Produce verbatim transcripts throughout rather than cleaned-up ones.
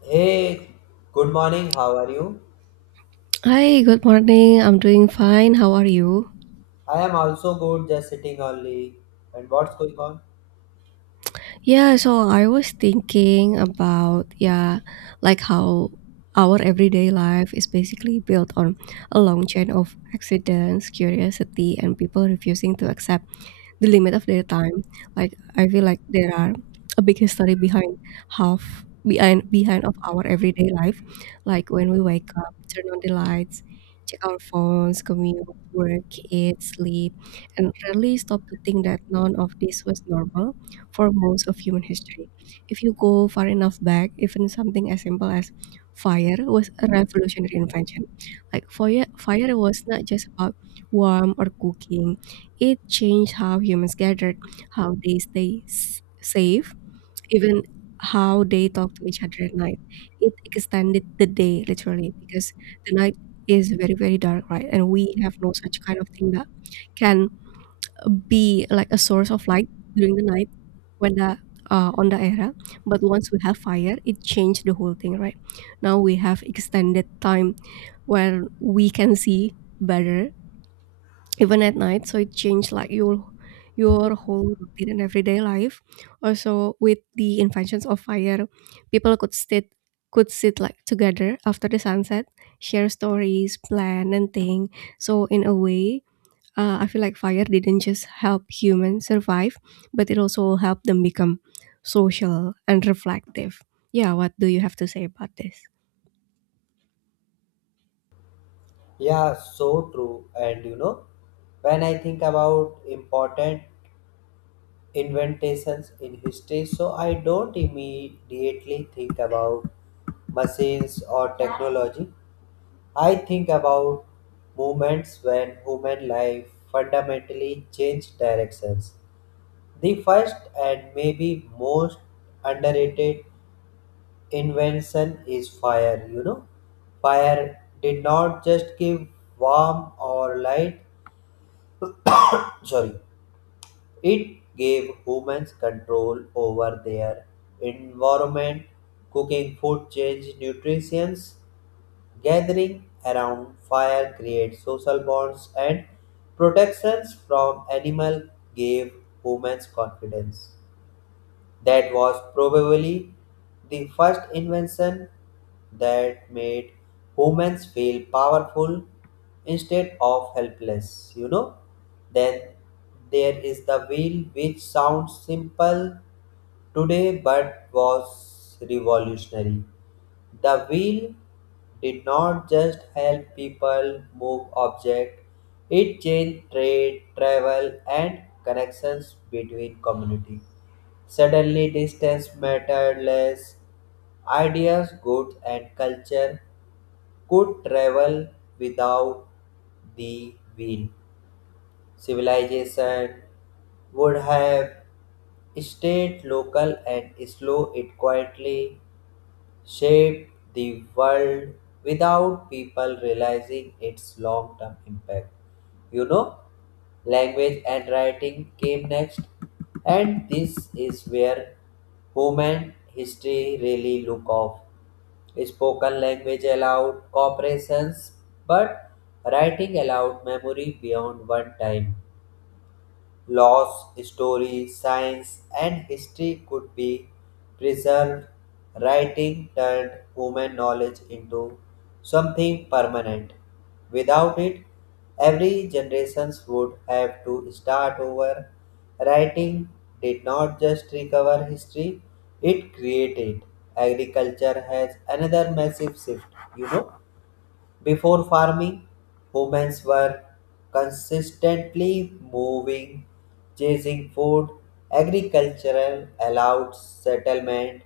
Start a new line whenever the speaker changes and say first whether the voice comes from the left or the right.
left: Hey, good morning. How are you?
right: Hi, good morning. I'm doing fine. How are you?
left: I am also good, just sitting only. And what's going on?
right: Yeah, so I was thinking about, yeah, like how our everyday life is basically built on a long chain of accidents, curiosity, and people refusing to accept the limit of their time. Like I feel like there are a big history behind half behind behind of our everyday life. Like when we wake up, turn on the lights, check our phones, commute, work, eat, sleep, and rarely stop to think that none of this was normal for most of human history. If you go far enough back, even something as simple as fire was a revolutionary invention. Like fire, fire was not just about warmth or cooking. It changed how humans gathered, how they stay s- safe, even how they talk to each other at night. It extended the day literally because the night is very very dark, right? And we have no such kind of thing that can be like a source of light during the night when the uh, on the era. But once we have fire, it changed the whole thing, right? Now we have extended time where we can see better even at night, so it changed like your your whole routine and everyday life. Also, with the inventions of fire, people could sit could sit like together after the sunset, share stories, plan, and think. So in a way, uh, i feel like fire didn't just help humans survive, but it also helped them become social and reflective. Yeah, what do you have to say about this?
left: Yeah, so true. And you know, when I think about important inventions in history, so I don't immediately think about machines or technology. I think about moments when human life fundamentally changed directions. The first and maybe most underrated invention is fire you know fire did not just give warmth or light sorry it gave humans control over their environment cooking food change nutritions gathering around fire creates social bonds and protections from animal gave humans confidence. That was probably the first invention that made humans feel powerful instead of helpless, you know. Then there is the wheel, which sounds simple today but was revolutionary. The wheel did not just help people move objects, it changed trade, travel, and connections between communities. Suddenly, distance mattered less. Ideas, goods, and culture could travel without the wheel. Civilization would have stayed local and slow it quietly shaped the world without people realizing its long term impact. You know, language and writing came next, and this is where human history really look off. Spoken language allowed corporations, but writing allowed memory beyond one time. Laws, story, science, and history could be preserved. Writing turned human knowledge into something permanent. Without it, every generation would have to start over. Writing did not just recover history, it created. Agriculture has another massive shift, you know. Before farming, women were consistently moving, chasing food. Agricultural allowed settlement.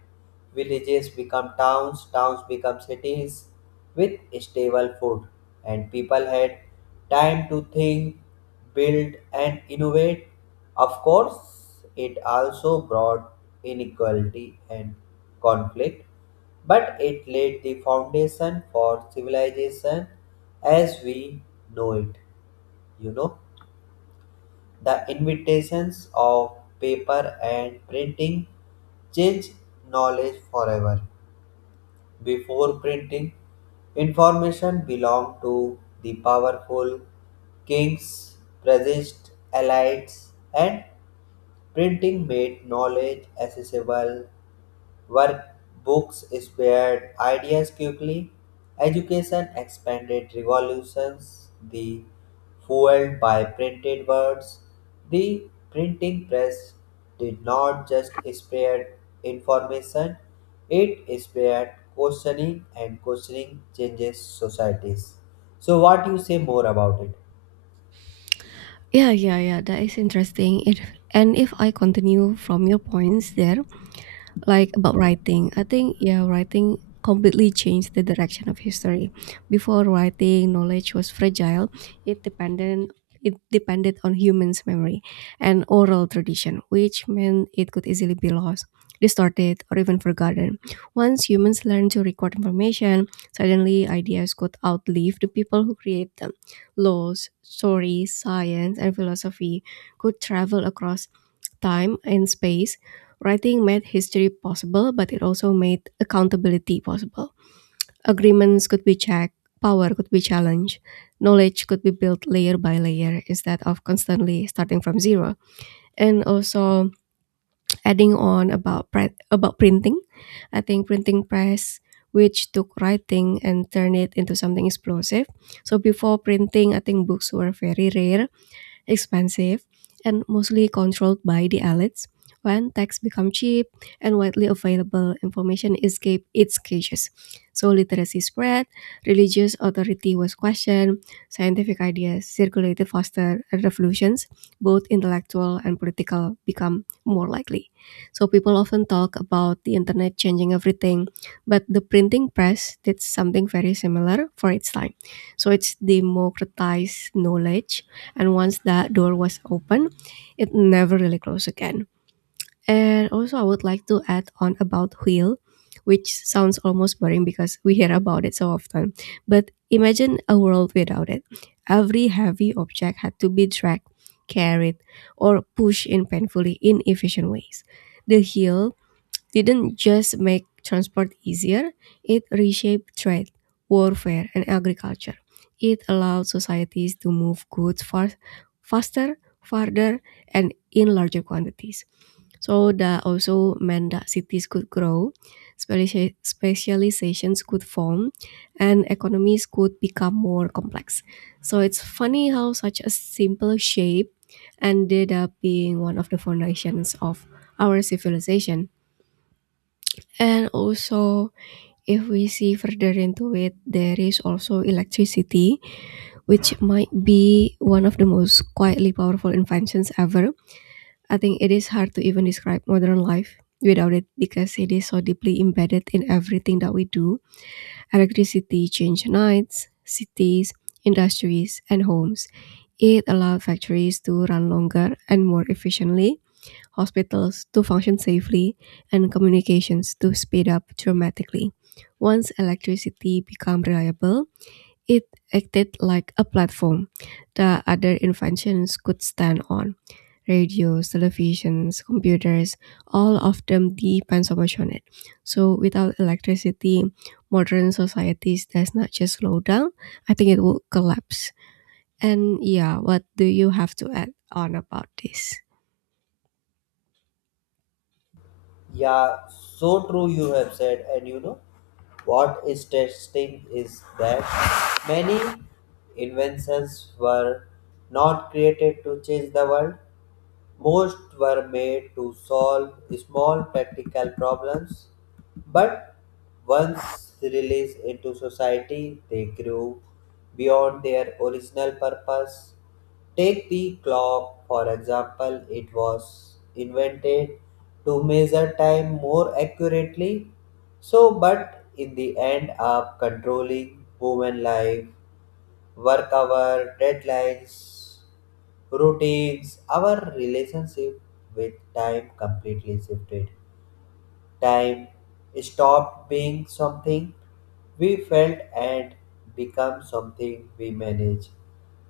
left: Villages become towns, towns become cities with stable food. And people had time to think, build, and innovate. Of course, it also brought inequality and conflict but it laid the foundation for civilization as we know it. You know, the invitations of paper and printing changed knowledge forever. Before printing, information belonged to the powerful kings, prejudiced elites, and printing made knowledge accessible. Workbooks spared ideas quickly. Education expanded revolutions, the fueled by printed words. The printing press did not just spread information, it spread questioning and questioning changes societies. So what you say more about it?
right: Yeah yeah yeah that is interesting it. And if I continue from your points there, like about writing, I think, yeah, writing completely changed the direction of history. Before writing, knowledge was fragile. It depended it depended on humans memory and oral tradition, which meant it could easily be lost, distorted, or even forgotten. Once humans learned to record information, suddenly ideas could outlive the people who create them. Laws, stories, science, and philosophy could travel across time and space. Writing made history possible, but it also made accountability possible. Agreements could be checked, power could be challenged, knowledge could be built layer by layer instead of constantly starting from zero. And also, adding on about pri- about printing, I think printing press, which took writing and turned it into something explosive. So before printing, I think books were very rare, expensive, and mostly controlled by the elites. When tech become cheap and widely available, information escape its cages. So literacy spread, religious authority was questioned, scientific ideas circulated faster, and revolutions, both intellectual and political, become more likely. So people often talk about the internet changing everything, but the printing press did something very similar for its time. So it's democratized knowledge, and once that door was open, it never really closed again. And also, I would like to add on about wheel, which sounds almost boring because we hear about it so often. But imagine a world without it. Every heavy object had to be dragged, carried, or pushed in painfully inefficient ways. The heel didn't just make transport easier, it reshaped trade, warfare, and agriculture. It allowed societies to move goods far, faster, farther, and in larger quantities. So that also meant that cities could grow, specia- specializations could form, and economies could become more complex. So it's funny how such a simple shape ended up being one of the foundations of our civilization. And also, if we see further into it, there is also electricity, which might be one of the most quietly powerful inventions ever. I think it is hard to even describe modern life without it because it is so deeply embedded in everything that we do. Electricity changed nights, cities, industries, and homes. It allowed factories to run longer and more efficiently, hospitals to function safely, and communications to speed up dramatically. Once electricity became reliable, it acted like a platform that other inventions could stand on. Radios, televisions, computers, all of them depends so much on it. So without electricity, modern societies does not just slow down, I think it will collapse. And yeah, what do you have to add on about this?
left: Yeah, so true you have said. And you know what is testing is that many inventions were not created to change the world, most were made to solve small practical problems, but once released into society, they grew beyond their original purpose. Take the clock, for example, it was invented to measure time more accurately, so but in the end, up controlling human life work hour, deadlines, routines, our relationship with time completely shifted. Time stopped being something we felt and become something we manage.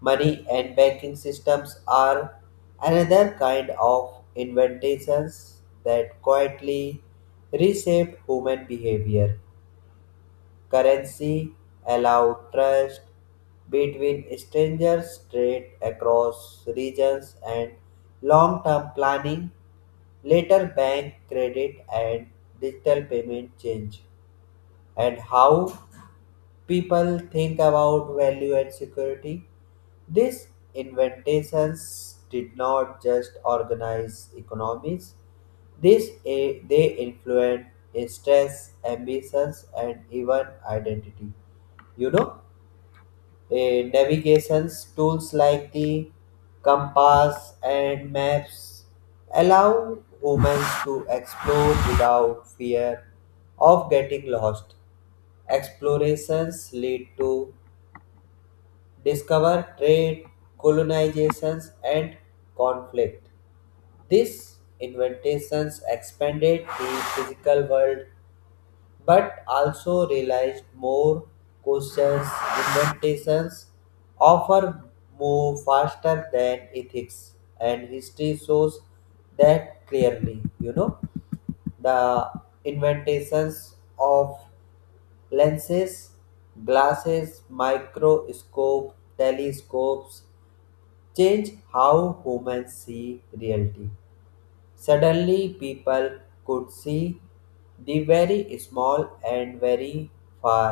left: Money and banking systems are another kind of inventions that quietly reshape human behavior currency allow trust between strangers, trade across regions, and long term planning. Later, bank credit and digital payment change and how people think about value and security. These inventions did not just organize economies, this, eh, they influence stress, ambitions, and even identity. You know, eh, navigations tools like the compass and maps allow humans to explore without fear of getting lost. Explorations lead to discover trade, colonizations, and conflict. These inventions expanded the physical world but also realized more questions invitations offer move faster than ethics and history shows that clearly you know the inventations of lenses glasses microscope telescopes change how humans see reality. Suddenly people could see the very small and very far.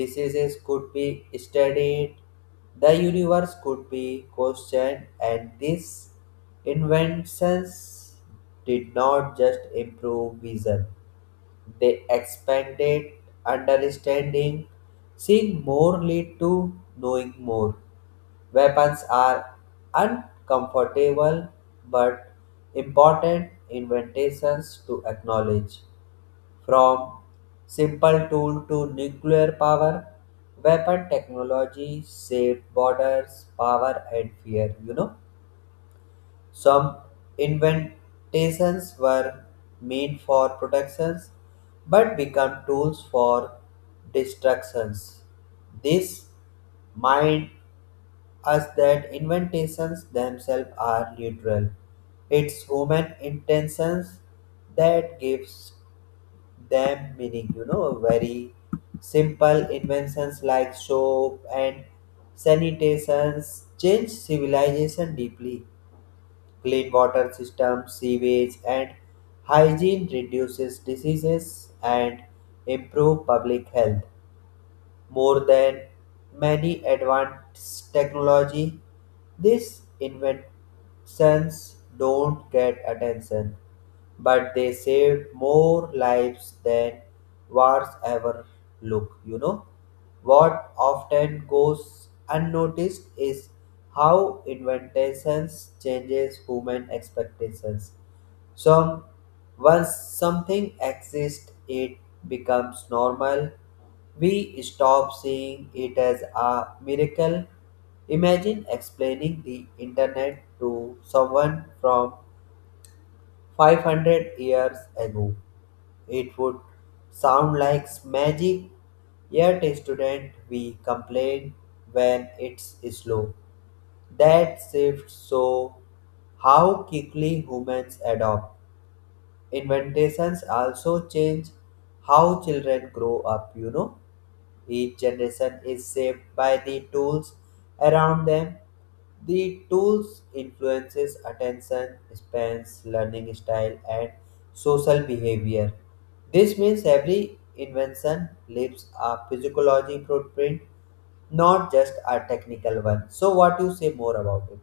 left: Diseases could be studied, the universe could be questioned, and these inventions did not just improve vision, they expanded understanding. Seeing more lead to knowing more. Weapons are uncomfortable but important invitations to acknowledge. From simple tool to nuclear power, weapon technology saved borders, power and fear, you know. Some inventations were meant for protections but become tools for destructions. This mind as that inventions themselves are neutral. It's human intentions that gives them meaning, you know, very simple inventions like soap and sanitations change civilization deeply. Clean water systems, sewage and hygiene reduces diseases and improve public health more than many advanced technology. These inventions don't get attention, but they save more lives than wars ever look, you know. What often goes unnoticed is how inventions changes human expectations. Some once something exists, it becomes normal. We stop seeing it as a miracle. Imagine explaining the internet to someone from five hundred years ago. It would sound like magic, yet, student, we complain when it's slow. That shifts so how quickly humans adopt. Inventations also change how children grow up, you know. Each generation is shaped by the tools around them. The tools influences attention spans, learning style and social behavior. This means every invention leaves a physiology footprint, not just a technical one. So what you say more about it?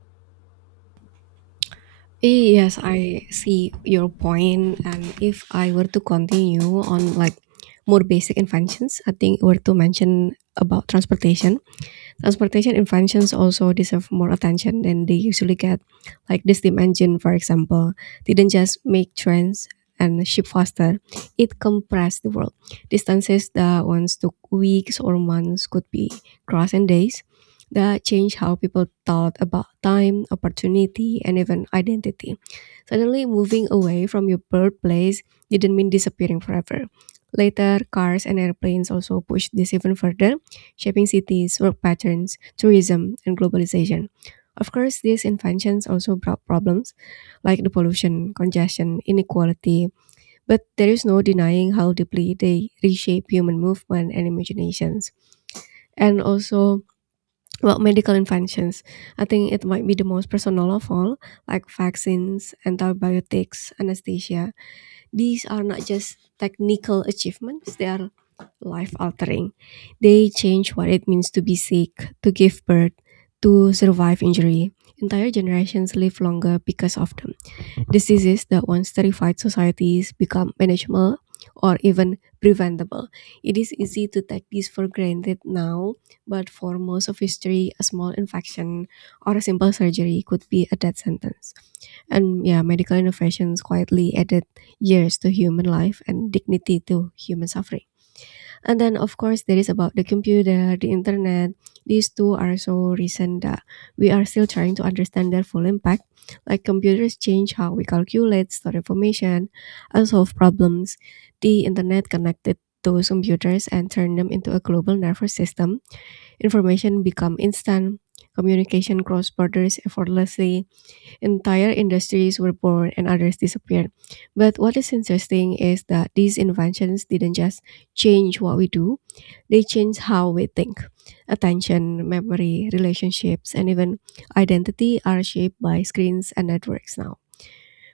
right: Yes, I see your point. And if I were to continue on like more basic inventions, I think were to mention about transportation. Transportation inventions also deserve more attention than they usually get. Like this steam engine, for example, didn't just make trains and ship faster; it compressed the world. Distances that once took weeks or months could be crossed in days. That changed how people thought about time, opportunity, and even identity. Suddenly, moving away from your birthplace didn't mean disappearing forever. Later, cars and airplanes also pushed this even further, shaping cities, work patterns, tourism, and globalization. Of course, these inventions also brought problems like the pollution, congestion, inequality, but there is no denying how deeply they reshape human movement and imaginations. And also, well, medical inventions. I think it might be the most personal of all, like vaccines, antibiotics, anesthesia. These are not just technical achievements, they are life altering. They change what it means to be sick, to give birth, to survive injury. Entire generations live longer because of them. Diseases that once terrified societies become manageable or even preventable. It is easy to take this for granted now, but for most of history, a small infection or a simple surgery could be a death sentence. And yeah, medical innovations quietly added years to human life and dignity to human suffering. And then, of course, there is about the computer, the internet. These two are so recent that we are still trying to understand their full impact. Like computers change how we calculate, store information, and solve problems. The internet connected those computers and turned them into a global nervous system. Information become instant. Communication cross borders effortlessly. Entire industries were born and others disappeared. But what is interesting is that these inventions didn't just change what we do, they change how we think. Attention, memory, relationships, and even identity are shaped by screens and networks now.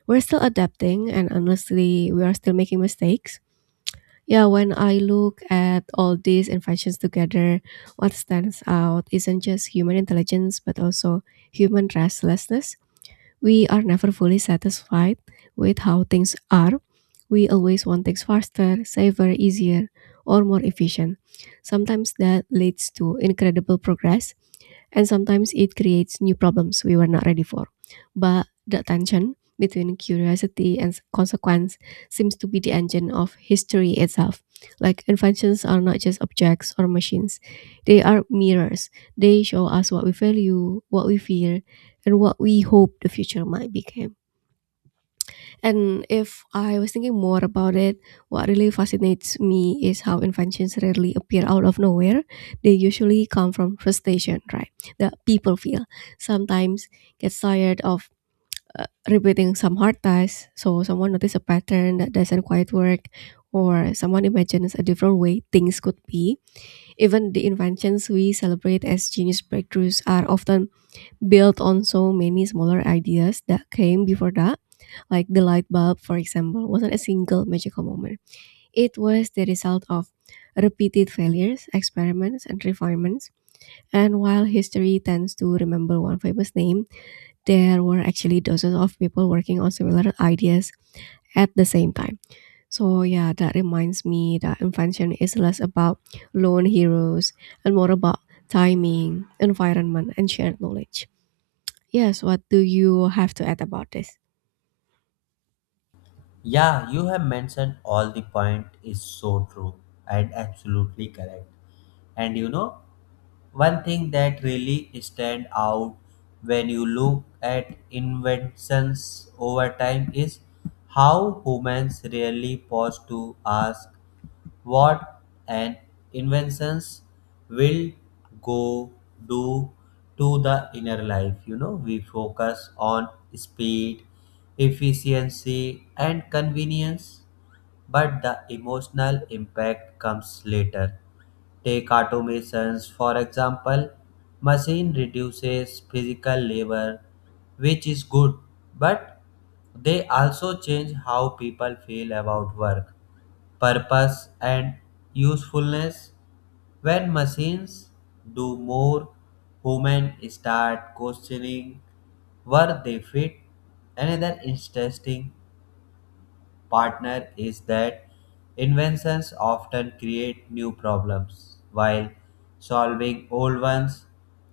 right: We're still adapting, and honestly, we are still making mistakes. Yeah, when I look at all these inventions together, what stands out isn't just human intelligence, but also human restlessness. We are never fully satisfied with how things are. We always want things faster, safer, easier, or more efficient. Sometimes that leads to incredible progress, and sometimes it creates new problems we were not ready for. But the tension between curiosity and consequence seems to be the engine of history itself. Like inventions are not just objects or machines, they are mirrors. They show us what we value, what we fear, and what we hope the future might become. And if I was thinking more about it, what really fascinates me is how inventions rarely appear out of nowhere. They usually come from frustration, right? That people feel. Sometimes get tired of uh, repeating some hard tasks, so someone notices a pattern that doesn't quite work, or someone imagines a different way things could be. Even the inventions we celebrate as genius breakthroughs are often built on so many smaller ideas that came before that, like the light bulb, for example, wasn't a single magical moment. It was the result of repeated failures, experiments, and refinements. And while history tends to remember one famous name, there were actually dozens of people working on similar ideas at the same time. So, yeah, that reminds me that invention is less about lone heroes and more about timing, environment, and shared knowledge. Yes, what do you have to add about this?
left: Yeah, you have mentioned all the point is so true and absolutely correct. And you know, one thing that really stand out when you look at inventions over time is how humans really pause to ask what an inventions will go do to the inner life. You know, we focus on speed, efficiency and convenience but the emotional impact comes later. Take automations, for example, machine reduces physical labor, which is good, but they also change how people feel about work, purpose, and usefulness. When machines do more, humans start questioning where they fit. Another interesting partner is that inventions often create new problems while solving old ones.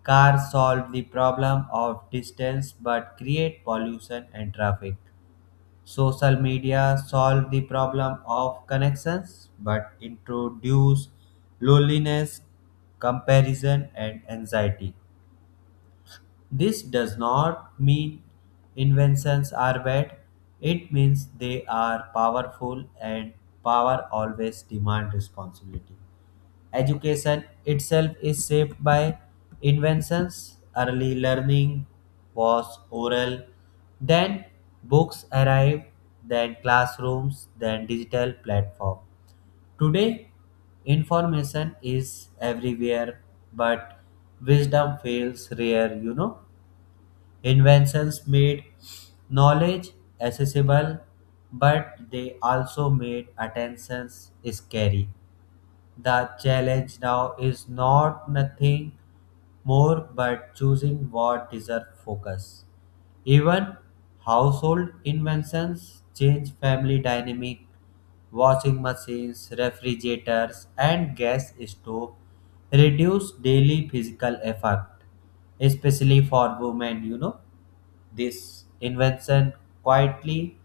left: Cars solve the problem of distance but create pollution and traffic. Social media solve the problem of connections but introduce loneliness, comparison, and anxiety. This does not mean inventions are bad, it means they are powerful and power always demand responsibility. Education itself is shaped by inventions. Early learning was oral, then books arrived, then classrooms, then digital platform. Today information is everywhere but wisdom feels rare, you know. Inventions made knowledge accessible, but they also made attentions scary. The challenge now is not nothing more but choosing what deserve focus. Even household inventions change family dynamic. Washing machines, refrigerators, and gas stove reduce daily physical effort, especially for women, you know. This invention quietly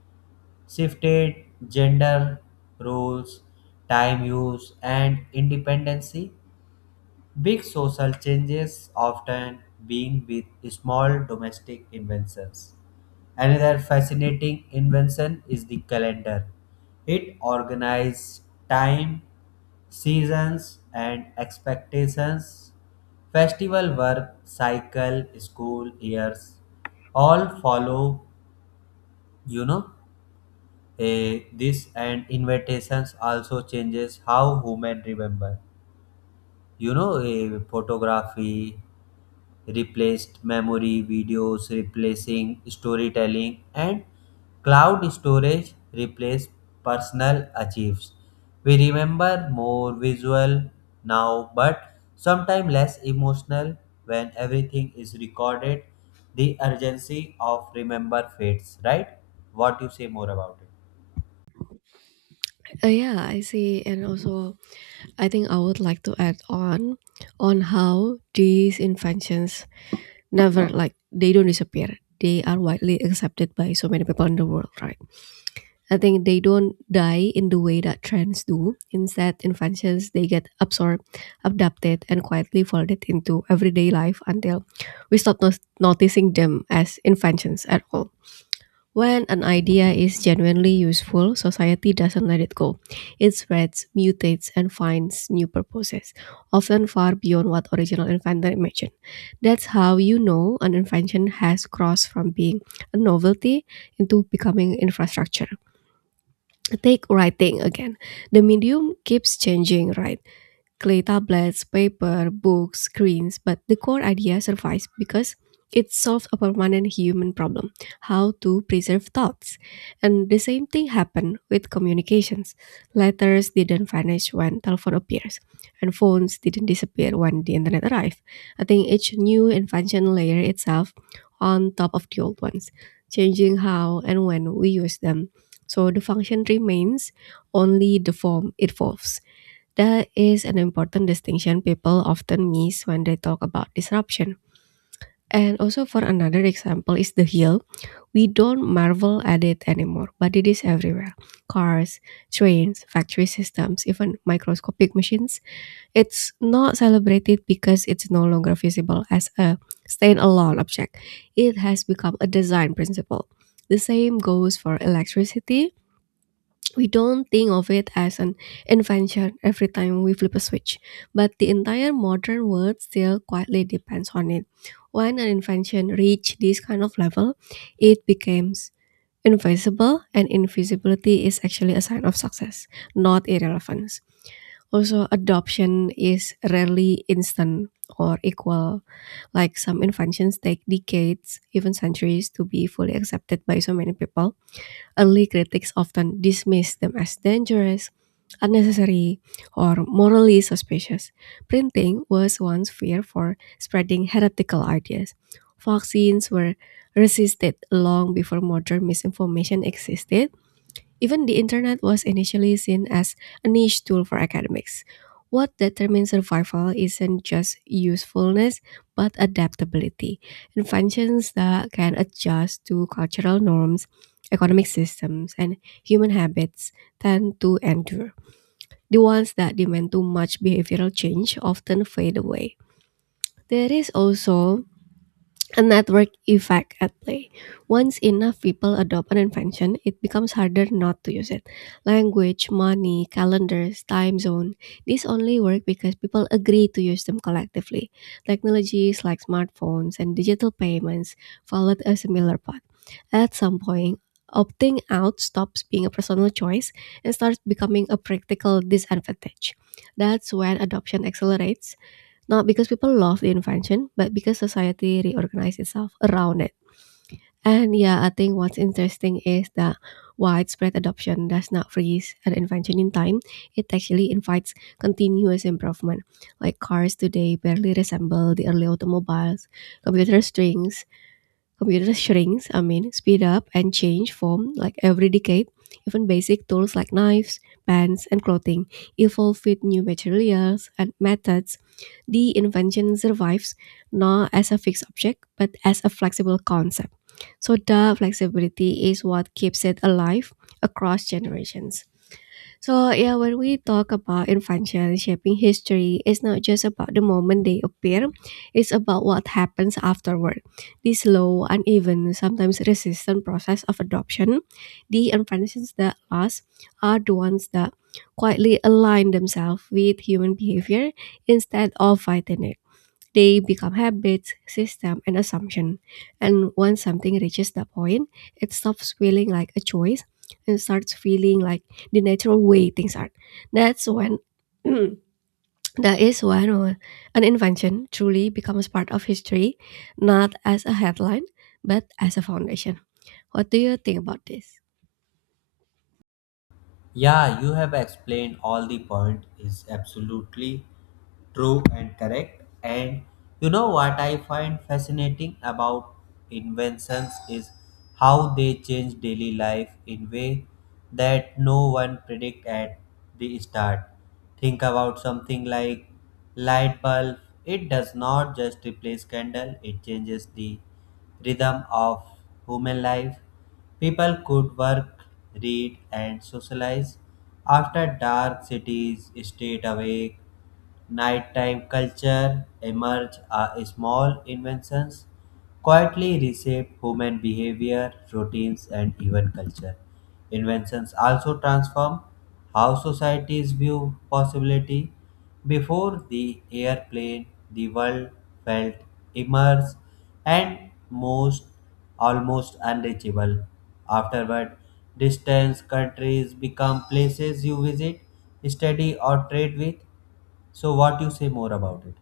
left: shifted gender roles, time use, and independency. Big social changes often being with small domestic inventions. Another fascinating invention is the calendar. It organizes time, seasons, and expectations, festival work, cycle, school years, all follow you know eh, this and invitations also changes how women remember you know eh, photography replaced memory videos replacing storytelling and cloud storage replaced personal achieves we remember more visual now but sometimes less emotional when everything is recorded the urgency of remember fades right what you say more about it.
right: Uh, yeah, I see. And also, I think I would like to add on on how these inventions never, like, they don't disappear. They are widely accepted by so many people in the world, right? I think they don't die in the way that trends do. Instead, inventions they get absorbed, adapted, and quietly folded into everyday life until we stop not- noticing them as inventions at all. When an idea is genuinely useful, society doesn't let it go. It spreads, mutates, and finds new purposes, often far beyond what original inventor imagined. That's how you know an invention has crossed from being a novelty into becoming infrastructure. Take writing again. The medium keeps changing, right? Clay tablets, paper, books, screens, but the core idea survives because it solves a permanent human problem, how to preserve thoughts. And the same thing happened with communications. Letters didn't vanish when telephone appears, and phones didn't disappear when the internet arrived. I think each new invention layer itself on top of the old ones, changing how and when we use them. So the function remains, only the form evolves. That is an important distinction people often miss when they talk about disruption. And also, for another example, is the hill. We don't marvel at it anymore, but it is everywhere: cars, trains, factory systems, even microscopic machines. It's not celebrated because it's no longer visible as a standalone object; it has become a design principle. The same goes for electricity. We don't think of it as an invention every time we flip a switch, but the entire modern world still quietly depends on it. When an invention reaches this kind of level, it becomes invisible, and invisibility is actually a sign of success, not irrelevance. Also, adoption is rarely instant or equal. Like, some inventions take decades, even centuries, to be fully accepted by so many people. Early critics often dismiss them as dangerous, unnecessary, or morally suspicious. Printing was once feared for spreading heretical ideas. Vaccines were resisted long before modern misinformation existed. Even the internet was initially seen as a niche tool for academics. What determines survival isn't just usefulness, but adaptability. Inventions that can adjust to cultural norms, economic systems, and human habits tend to endure. The ones that demand too much behavioral change often fade away. There is also a network effect at play. Once enough people adopt an invention, it becomes harder not to use it. Language, money, calendars, time zone. These only work because people agree to use them collectively. Technologies like smartphones and digital payments followed a similar path. At some point, opting out stops being a personal choice and starts becoming a practical disadvantage. That's when adoption accelerates, not because people love the invention, but because society reorganized itself around it. And yeah, I think what's interesting is that widespread adoption does not freeze an invention in time. It actually invites continuous improvement. Like, cars today barely resemble the early automobiles. computer strings Computers shrinks, I mean, speed up and change form like every decade. Even basic tools like knives, pens, and clothing evolve with new materials and methods. The invention survives not as a fixed object, but as a flexible concept. So the flexibility is what keeps it alive across generations. So yeah, when we talk about influential shaping history, it's not just about the moment they appear, it's about what happens afterward. The slow, uneven, sometimes resistant process of adoption, the influences that last are the ones that quietly align themselves with human behavior instead of fighting it. They become habits, system, and assumption. And once something reaches that point, it stops feeling like a choice and starts feeling like the natural way things are. That's when that is when uh, an invention truly becomes part of history, not as a headline, but as a foundation. What do you think about this?
left: Yeah, you have explained all the point is absolutely true and correct. And you know what I find fascinating about inventions is how they change daily life in way that no one predict at the start. Think about something like light bulb. It does not just replace candle, it changes the rhythm of human life. People could work, read, and socialize. After dark, cities stayed awake. Nighttime culture emerged as small inventions, quietly reshaped human behavior, routines, and even culture. Inventions also transform how societies view possibility. Before the airplane, the world felt immersed and most almost unreachable. Afterward, distant countries become places you visit, study, or trade with. So, what you say more about it?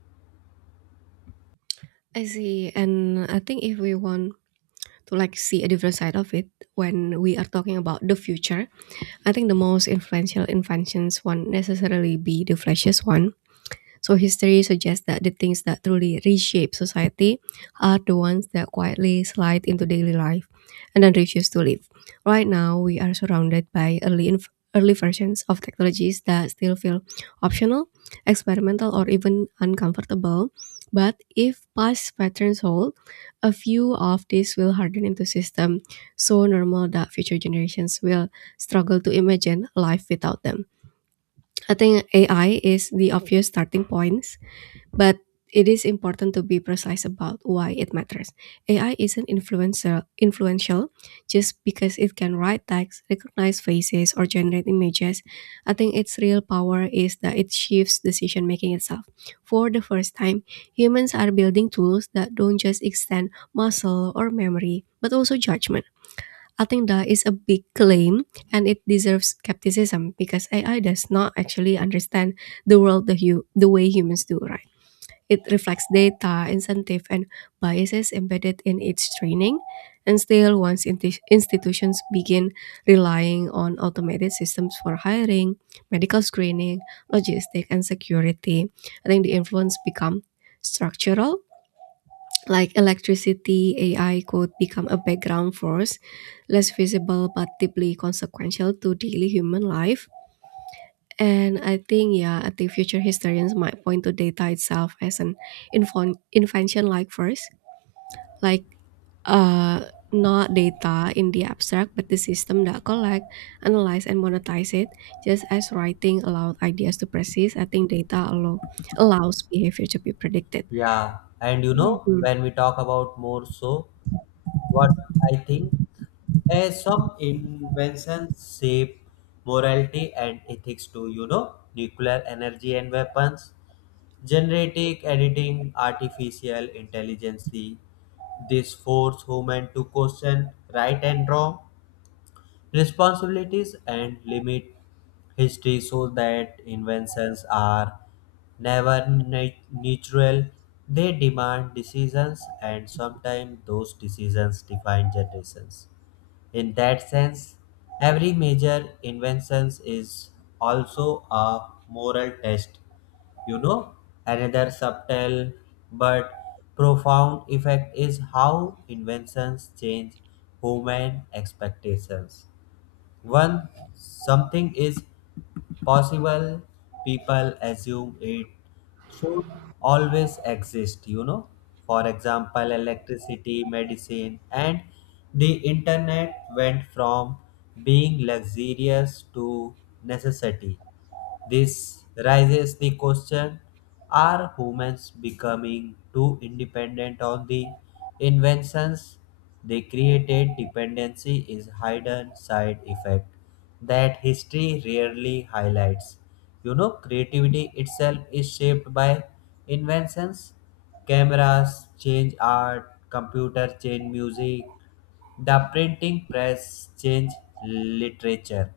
right: I see, and I think if we want to, like, see a different side of it when we are talking about the future, I think the most influential inventions won't necessarily be the flashiest one. So history suggests that the things that truly reshape society are the ones that quietly slide into daily life and then refuse to leave. Right now, we are surrounded by early inf- early versions of technologies that still feel optional, experimental, or even uncomfortable. But if past patterns hold, a few of these will harden into system so normal that future generations will struggle to imagine life without them. I think A I is the obvious starting point, but it is important to be precise about why it matters. A I isn't influencer, influential just because it can write text, recognize faces, or generate images. I think its real power is that it shifts decision making itself. For the first time, humans are building tools that don't just extend muscle or memory, but also judgment. I think that is a big claim, and it deserves skepticism because A I does not actually understand the world the, hu- the way humans do, right? It reflects data, incentive, and biases embedded in its training. And still, once inti- institutions begin relying on automated systems for hiring, medical screening, logistics, and security, I think the influence become structural. Like electricity, A I could become a background force, less visible but deeply consequential to daily human life. And I think, yeah, I think future historians might point to data itself as an infon- invention like first, like uh, not data in the abstract, but the system that collect, analyze, and monetize it. Just as writing allowed ideas to persist, I think data allow- allows behavior to be predicted.
left: Yeah, and you know,
right: Mhm.
left: when we talk about more so, what I think is some inventions shape morality and ethics too, you know, nuclear energy and weapons, generative editing, artificial intelligence, this force human to question right and wrong, responsibilities and limit history so that inventions are never nat- natural. They demand decisions and sometimes those decisions define generations. In that sense, every major invention is also a moral test. You know, another subtle but profound effect is how inventions change human expectations. When something is possible, people assume it should always exist, you know. For example, electricity, medicine, and the internet went from being luxurious to necessity. This raises the question are humans becoming too independent on the inventions they created? Dependency is hidden side effect that history rarely highlights. You know, creativity itself is shaped by inventions. Cameras change art, computers change music, the printing press changed literature.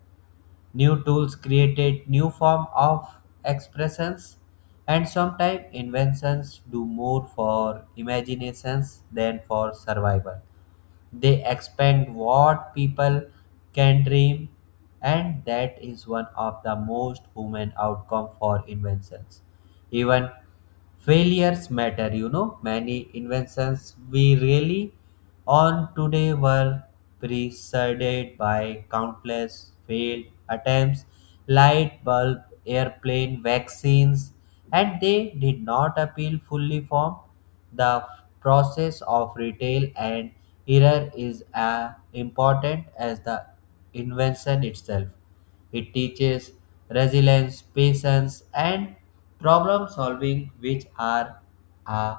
left: New tools created new form of expressions and sometimes inventions do more for imaginations than for survival. They expand what people can dream and that is one of the most human outcome for inventions. Even failures matter, you know. Many inventions we really on today were preceded by countless failed attempts, light bulb, airplane, vaccines, and they did not appeal fully formed. The process of retail and error is as important as the invention itself. It teaches resilience, patience, and problem solving, which are a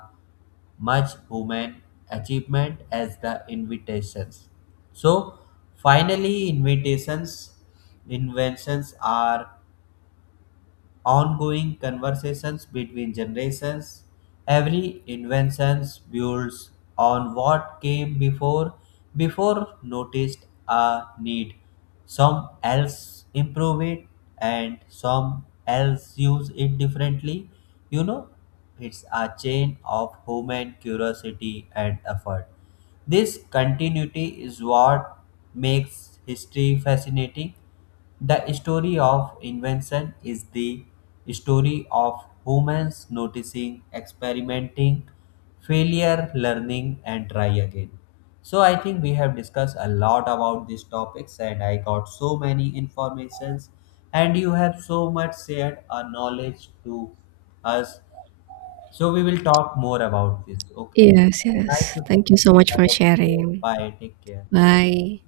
left: much human achievement as the invitations. So, finally, invitations, inventions are ongoing conversations between generations. Every invention builds on what came before, before noticed a need. Some else improve it and some else use it differently. You know, it's a chain of human curiosity and effort. This continuity is what makes history fascinating. The story of invention is the story of humans noticing, experimenting, failure, learning, and try again. So I think we have discussed a lot about these topics, and I got so many informations, and you have so much shared a knowledge to us. So we will talk more about this. Okay.
right: Yes,
left: So nice
right: yes.
left: to talk
right: Thank you so
left: to you.
right: much
left: Have
right: for
left: a good day.
right: sharing.
left: Bye. Take care.
right: Bye.